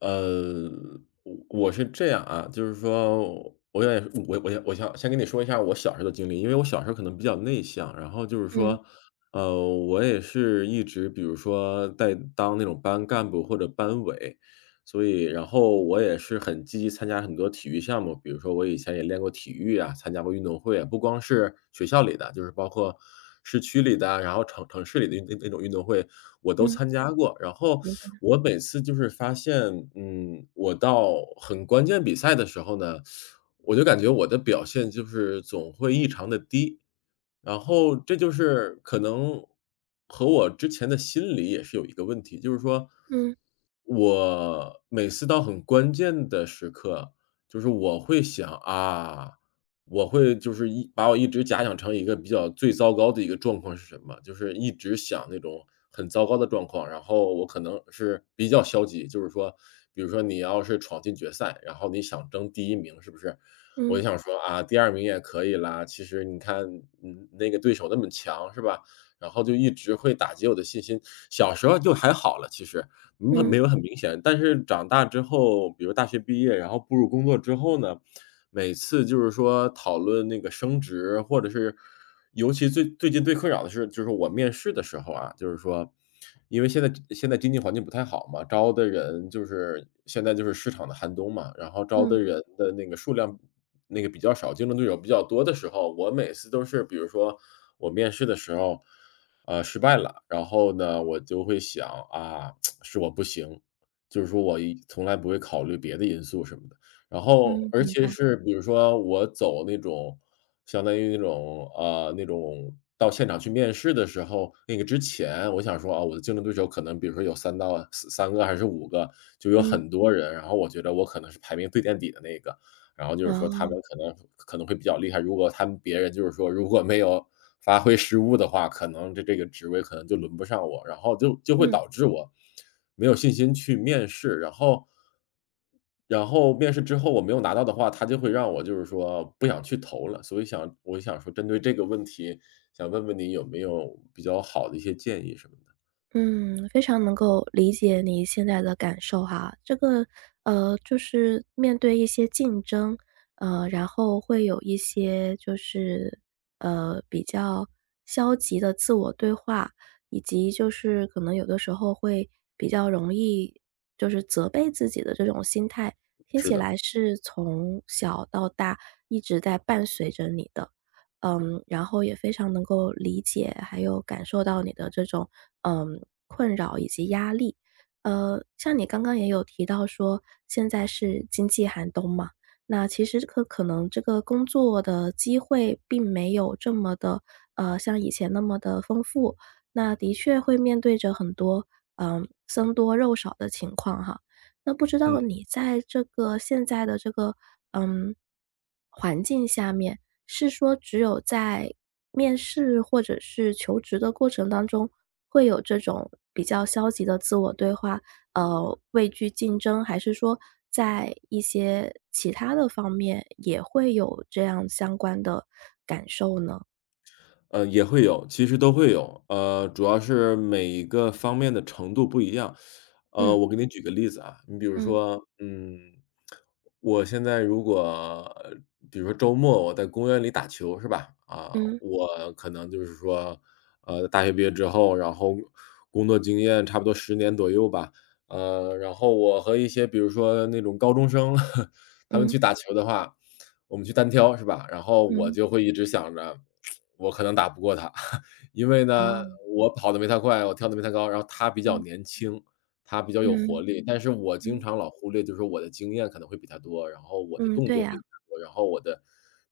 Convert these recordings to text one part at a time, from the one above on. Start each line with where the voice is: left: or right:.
left: 呃，我是这样啊，就是说，我也我想先跟你说一下我小时候的经历。因为我小时候可能比较内向，然后就是
right: 嗯
left: 说，我也是一直比如说在当那种班干部或者班委，所以然后我也是很积极参加很多体育项目。比如说我以前也练过体育啊，参加过运动会啊，不光是学校里的，就是包括市区里的啊，然后城市里的那种运动会我都
right: 嗯，
left: 参加过。然后
right: 明白，
left: 我每次就是发现，嗯，我到很关键比赛的时候呢，我就感觉我的表现就是总会异常的低。然后这就是可能和我之前的心理也是有一个问题，就是说，
right: 嗯
left: 我每次到很关键的时刻，就是我会想啊，我会就是把我一直假想成一个比较最糟糕的一个状况是什么，就是一直想那种很糟糕的状况，然后我可能是比较消极，就是说，比如说你要是闯进决赛，然后你想争第一名，是不是？我就
right: 嗯
left: 想说啊，第二名也可以啦，其实你看，嗯，那个对手那么强是吧？然后就一直会打击我的信心。小时候就还好了，其实，嗯，
right: 嗯嗯
left: 没有很明显，但是长大之后，比如大学毕业，然后步入工作之后呢，每次就是说讨论那个升职，或者是尤其最近最困扰的是，就是我面试的时候啊，就是说，因为现在经济环境不太好嘛，招的人就是现在就是市场的寒冬嘛，然后招的
right: 嗯，
left: 人的那个数量，那个比较少，竞争对手比较多的时候，我每次都是比如说我面试的时候，呃，失败了，然后呢，我就会想啊，是我不行，就是说我从来不会考虑别的因素什么的。然后
right: 嗯
left: 而
right: 明
left: 且
right: 白，
left: 是比如说我走那种，相当于那种，那种到现场去面试的时候，那个之前我想说，啊，我的竞争对手可能比如说有三到三个还是五个，就有
right: 嗯，
left: 很多人，然后我觉得我可能是排名最垫底的那个。然后就是说他
right: 哦，
left: 们可能会比较厉害，如果他们别人就是说如果没有发挥失误的话，可能这个职位可能就轮不上我，然后就会
right: 嗯。
left: 导致我没有信心去面试。然后面试之后我没有拿到的话，他就会让我就是说不想去投了，所以我想说针对这个问题，想问问你有没有比较好的一些建议什么的？
right: 嗯，非常能够理解你现在的感受哈。这个，就是面对一些竞争，然后会有一些就是，比较消极的自我对话，以及就是可能有的时候会比较容易就是责备自己的这种心态，听
left: 是
right: 起
left: 的。
right: 来是从小到大一直在伴随着你的。嗯，然后也非常能够理解，还有感受到你的这种嗯困扰以及压力。像你刚刚也有提到说，现在是经济寒冬嘛，那其实可能这个工作的机会并没有这么的像以前那么的丰富，那的确会面对着很多僧多肉少的情况哈。那不知
left: 嗯。
right: 道你在这个现在的这个嗯环境下面，是说只有在面试或者是求职的过程当中，会有这种比较消极的自我对话，畏惧竞争，还是说在一些其他的方面也会有这样相关的感受呢？
left: 也会有，其实都会有，呃，主要是每一个方面的程度不一样。
right: 嗯
left: 我给你举个例子啊，你比如
right: 嗯
left: 说，嗯，我现在如果比如说周末我在公园里打球是吧？啊，
right: 嗯
left: 我可能就是说，呃，大学毕业之后，然后工作经验差不多10年左右吧。然后我和一些比如说那种高中生 他们
right: 嗯
left: 去打球的话，我们去单挑是吧？然后我
right: 嗯，
left: 就会一直想着，我可能打不过他，因为呢，
right: 哦，
left: 我跑得没他快，我跳得没他高，然后他比较
right: 嗯
left: 年轻，他比较有活
right: 嗯
left: 力，但是我经
right: 嗯
left: 常老忽略，就是我的经验可能会比他多，然后我的
right: 嗯，
left: 动
right: 对
left: 作会
right: 呀，
left: 比他多，然后我的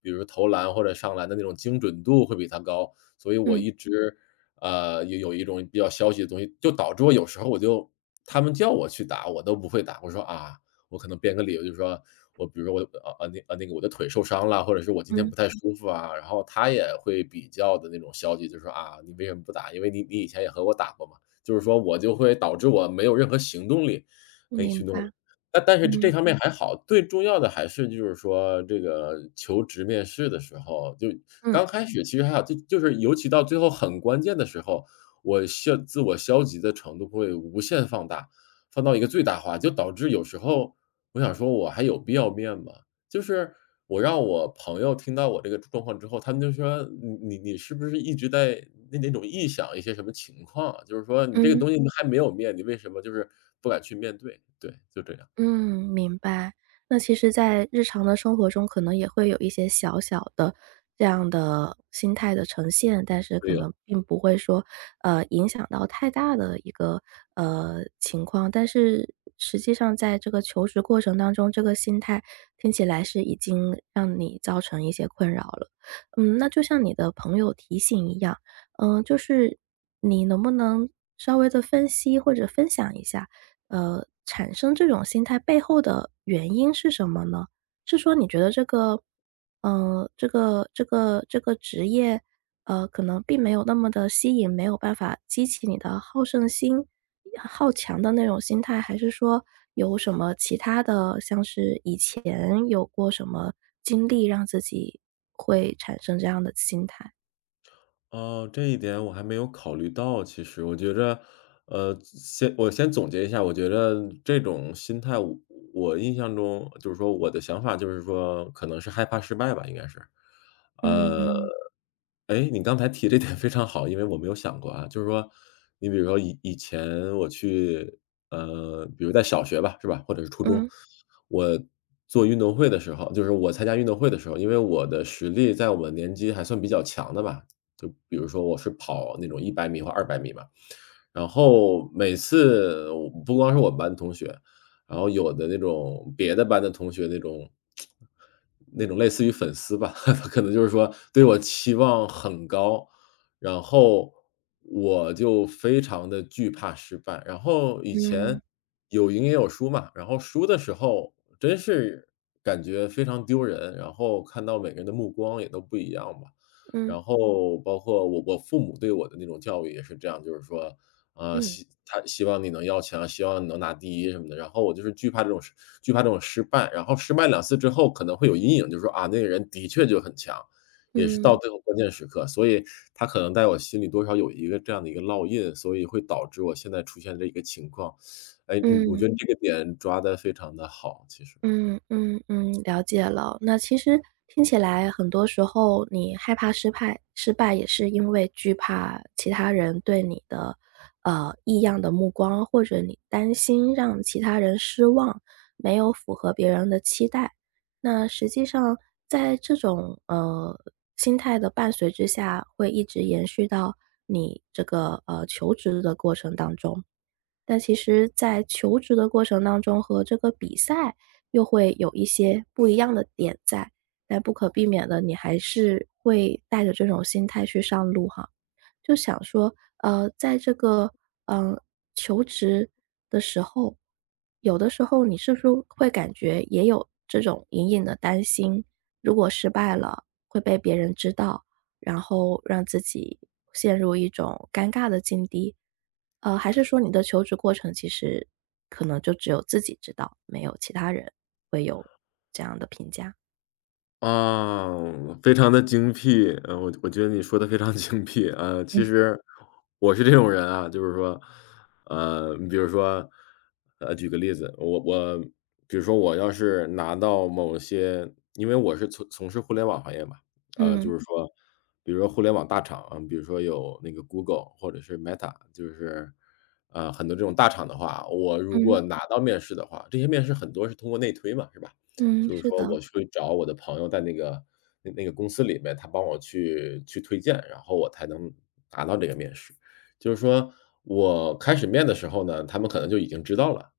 left: 比如投篮或者上篮的那种精准度会比他高，所以我
right: 嗯
left: 一直，呃，有一种比较消极的东西，就导致我有时候，他们叫我去打，我都不会打，我说："啊，我可能编个理由，就是说我比如说我的，那个，我的腿受伤了，或者是我今天
right: 嗯，
left: 不太舒服啊。"然后他也会比较的那种消极，就说："啊，你为什么不打？因为你以前也和我打过嘛。"就是说我就会导致我没有任何行动力可以
right: 明
left: 去弄
right: 白，
left: 了。但是这
right: 嗯
left: 方面还好，最重要的还是就是说这个求职面试的时候，就
right: 嗯
left: 刚开始其实还好，就是尤其到最后很关键的时候，自我消极的程度会无限放大，放到一个最大化，就导致有时候我想说我还有必要面吗？就是我让我朋友听到我这个状况之后，他们就说："你是不是一直在那种臆想一些什么情况啊，就是说你这个
right: 嗯。
left: 东西还没有面，你为什么就是不敢去面对？"对，就这样。
right: 嗯，明白。那其实在日常的生活中，可能也会有一些小小的这样的心态的呈现，但是可
left: 没有。
right: 能并不会说，影响到太大的一个，情况。但是实际上在这个求职过程当中，这个心态听起来是已经让你造成一些困扰了。嗯，那就像你的朋友提醒一样，嗯，就是你能不能稍微的分析或者分享一下，产生这种心态背后的原因是什么呢？是说你觉得这个，这个职业，可能并没有那么的吸引，没有办法激起你的好胜心、好强的那种心态，还是说有什么其他的，像是以前有过什么经历让自己会产生这样的心态？
left: 哦，这一点我还没有考虑到。其实我觉着，呃，我先总结一下，我觉着这种心态，我印象中就是说我的想法就是说，可能是害怕失败吧，应该是。呃，
right: 嗯，
left: 哎，你刚才提这点非常好，因为我没有想过啊，就是说，你比如说以前我去，呃，比如在小学吧，是吧，或者是初中，
right: 嗯，
left: 我我参加运动会的时候，因为我的实力在我们年级还算比较强的吧，就比如说我是跑那种100米或200米嘛，然后每次我不光是我们班同学，然后有的那种别的班的同学，那种类似于粉丝吧，他可能就是说对我期望很高，然后我就非常的惧怕失败。然后以前
right: 嗯，
left: 有赢也有输嘛，然后输的时候真是感觉非常丢人，然后看到每个人的目光也都不一样吧。
right: 嗯，
left: 然后包括我父母对我的那种教育也是这样，就是说，啊，
right: 嗯，
left: 他希望你能要强，希望你能拿第一什么的。然后我就是惧怕这种失败，然后失败2次之后可能会有阴影，就说，啊，那个人的确就很强，也是
right: 嗯，
left: 到
right: 嗯，
left: 最后关键时刻，所以他可能在我心里多少有一个这样的一个烙印，所以会导致我现在出现这一个情况。哎，我
right: 嗯。
left: 觉得这个点抓得非常的好，其实。
right: 嗯嗯嗯，了解了。那其实听起来很多时候你害怕失败，失败也是因为惧怕其他人对你的，异样的目光，或者你担心让其他人失望，没有符合别人的期待。那实际上在这种，心态的伴随之下，会一直延续到你这个，求职的过程当中。但其实在求职的过程当中和这个比赛又会有一些不一样的点在，但不可避免的，你还是会带着这种心态去上路哈。就想说，在这个，嗯呃求职的时候，有的时候你是不是会感觉也有这种隐隐的担心，如果失败了会被别人知道，然后让自己陷入一种尴尬的境地？还是说你的求职过程其实可能就只有自己知道，没有其他人会有这样的评价？
left: 啊，非常的精辟，呃，我觉得你说的非常 精辟啊。其实我是这种人啊，就是说，呃，你比如说，呃，举个例子，我比如说我要是拿到某些，因为我是从事互联网行业嘛。
right: 嗯，
left: 就是说，比如说互联网大厂啊，比如说有那个 Google 或者是 Meta,就是，呃，很多这种大厂的话，我如
right: 嗯，
left: 果拿到面试的话，这些面试很多是通过内推嘛，是吧？
right: 嗯，
left: 就是
right: 是
left: 说
right: 的，
left: 我去找我的朋友在那个，那个公司里面，他帮我去推荐，然后我才能达到这个面试。就是说我开始面的时候呢，他们可能就已经知道了，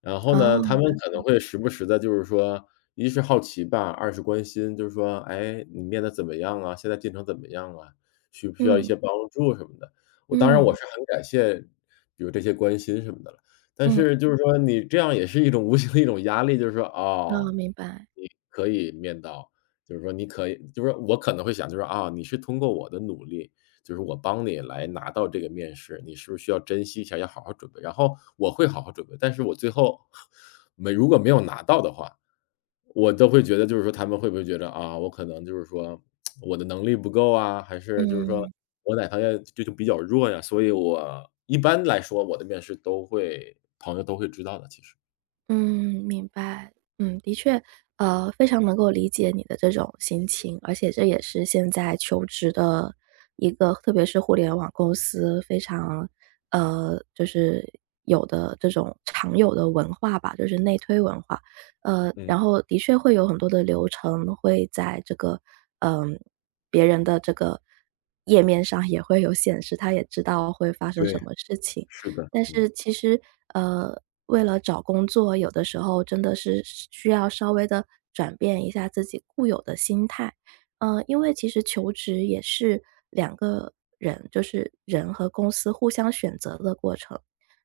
left: 然后
right: 哦，
left: 呢，他们
right: 了
left: 可能
right: 解，
left: 会时不时的，就是说，一是好奇吧，二是关心，就是说："哎，你面的怎么样啊？现在进程怎么样啊？需不需要一
right: 嗯，
left: 些帮助什么的？"我当然我
right: 嗯，
left: 是很感谢，比如这些关心什么的，了。但
right: 嗯。
left: 是就是说你这样也是一种无形的一种压力，就是说，
right: 哦，
left: 哦，
right: 明白，
left: 你可以面到，就是说你可以，就是说我可能会想就是说，啊，你是通过我的努力，就是我帮你来拿到这个面试，你是不是需要珍惜一下，要好好准备？然后我会好好准备，但是我最后，没如果没有拿到的话，我都会觉得就是说他们会不会觉得啊，我可能就是说我的能力不够啊，还是就是说
right: 嗯，
left: 我哪方面就比较弱呀？所以我一般来说我的面试都会，朋友都会知道的，其实，
right: 嗯，明白，嗯，的确，非常能够理解你的这种心情，而且这也是现在求职的一个，特别是互联网公司非常，就是有的这种常有的文化吧，就是内推文化，
left: 嗯，
right: 然后的确会有很多的流程会在这个，嗯、别人的这个页面上也会有显示，他也知道会发生
left: 对。
right: 什么事情。
left: 是的，
right: 但是
left: 嗯。
right: 其实，呃，为了找工作，有的时候真的是需要稍微的转变一下自己固有的心态。因为其实求职也是两个人，就是人和公司互相选择的过程。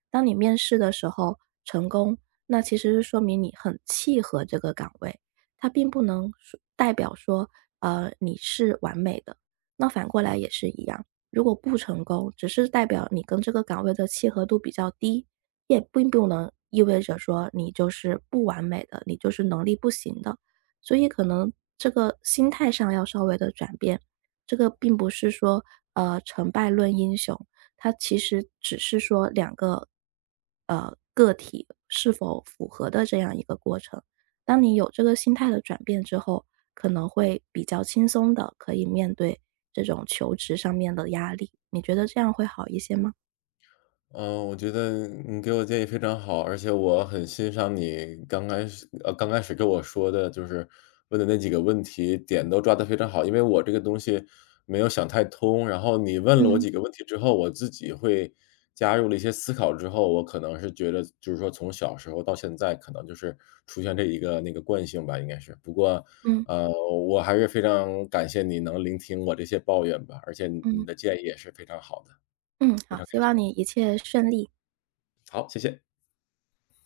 right: 当你面试的时候成功，那其实是说明你很契合这个岗位，它并不能说代表说，你是完美的，那反过来也是一样。如果不成功，只是代表你跟这个岗位的契合度比较低，也并不能意味着说你就是不完美的，你就是能力不行的。所以可能这个心态上要稍微的转变，这个并不是说成败论英雄，它其实只是说两个个体是否符合的这样一个过程。当你有这个心态的转变之后，可能会比较轻松的可以面对这种求职上面的压力，你觉得这样会好一些吗？
left: 嗯，我觉得你给我建议非常好，而且我很欣赏你刚开始跟我说的，就是问的那几个问题，点都抓得非常好。因为我这个东西没有想太通，然后你问了我
right: 嗯
left: 几个问题之后，我自己会加入了一些思考之后，我可能是觉得就是说从小时候到现在，可能就是出现这一个那个惯性吧，应该是。不过，
right: 嗯
left: 呃，我还是非常感谢你能聆听我这些抱怨吧，而且你
right: 嗯。
left: 你的建议也是非常好的，
right: 嗯，
left: 非
right: 好，
left: 常
right: 希
left: 感
right: 望
left: 谢。
right: 你一切顺利。
left: 好，谢谢。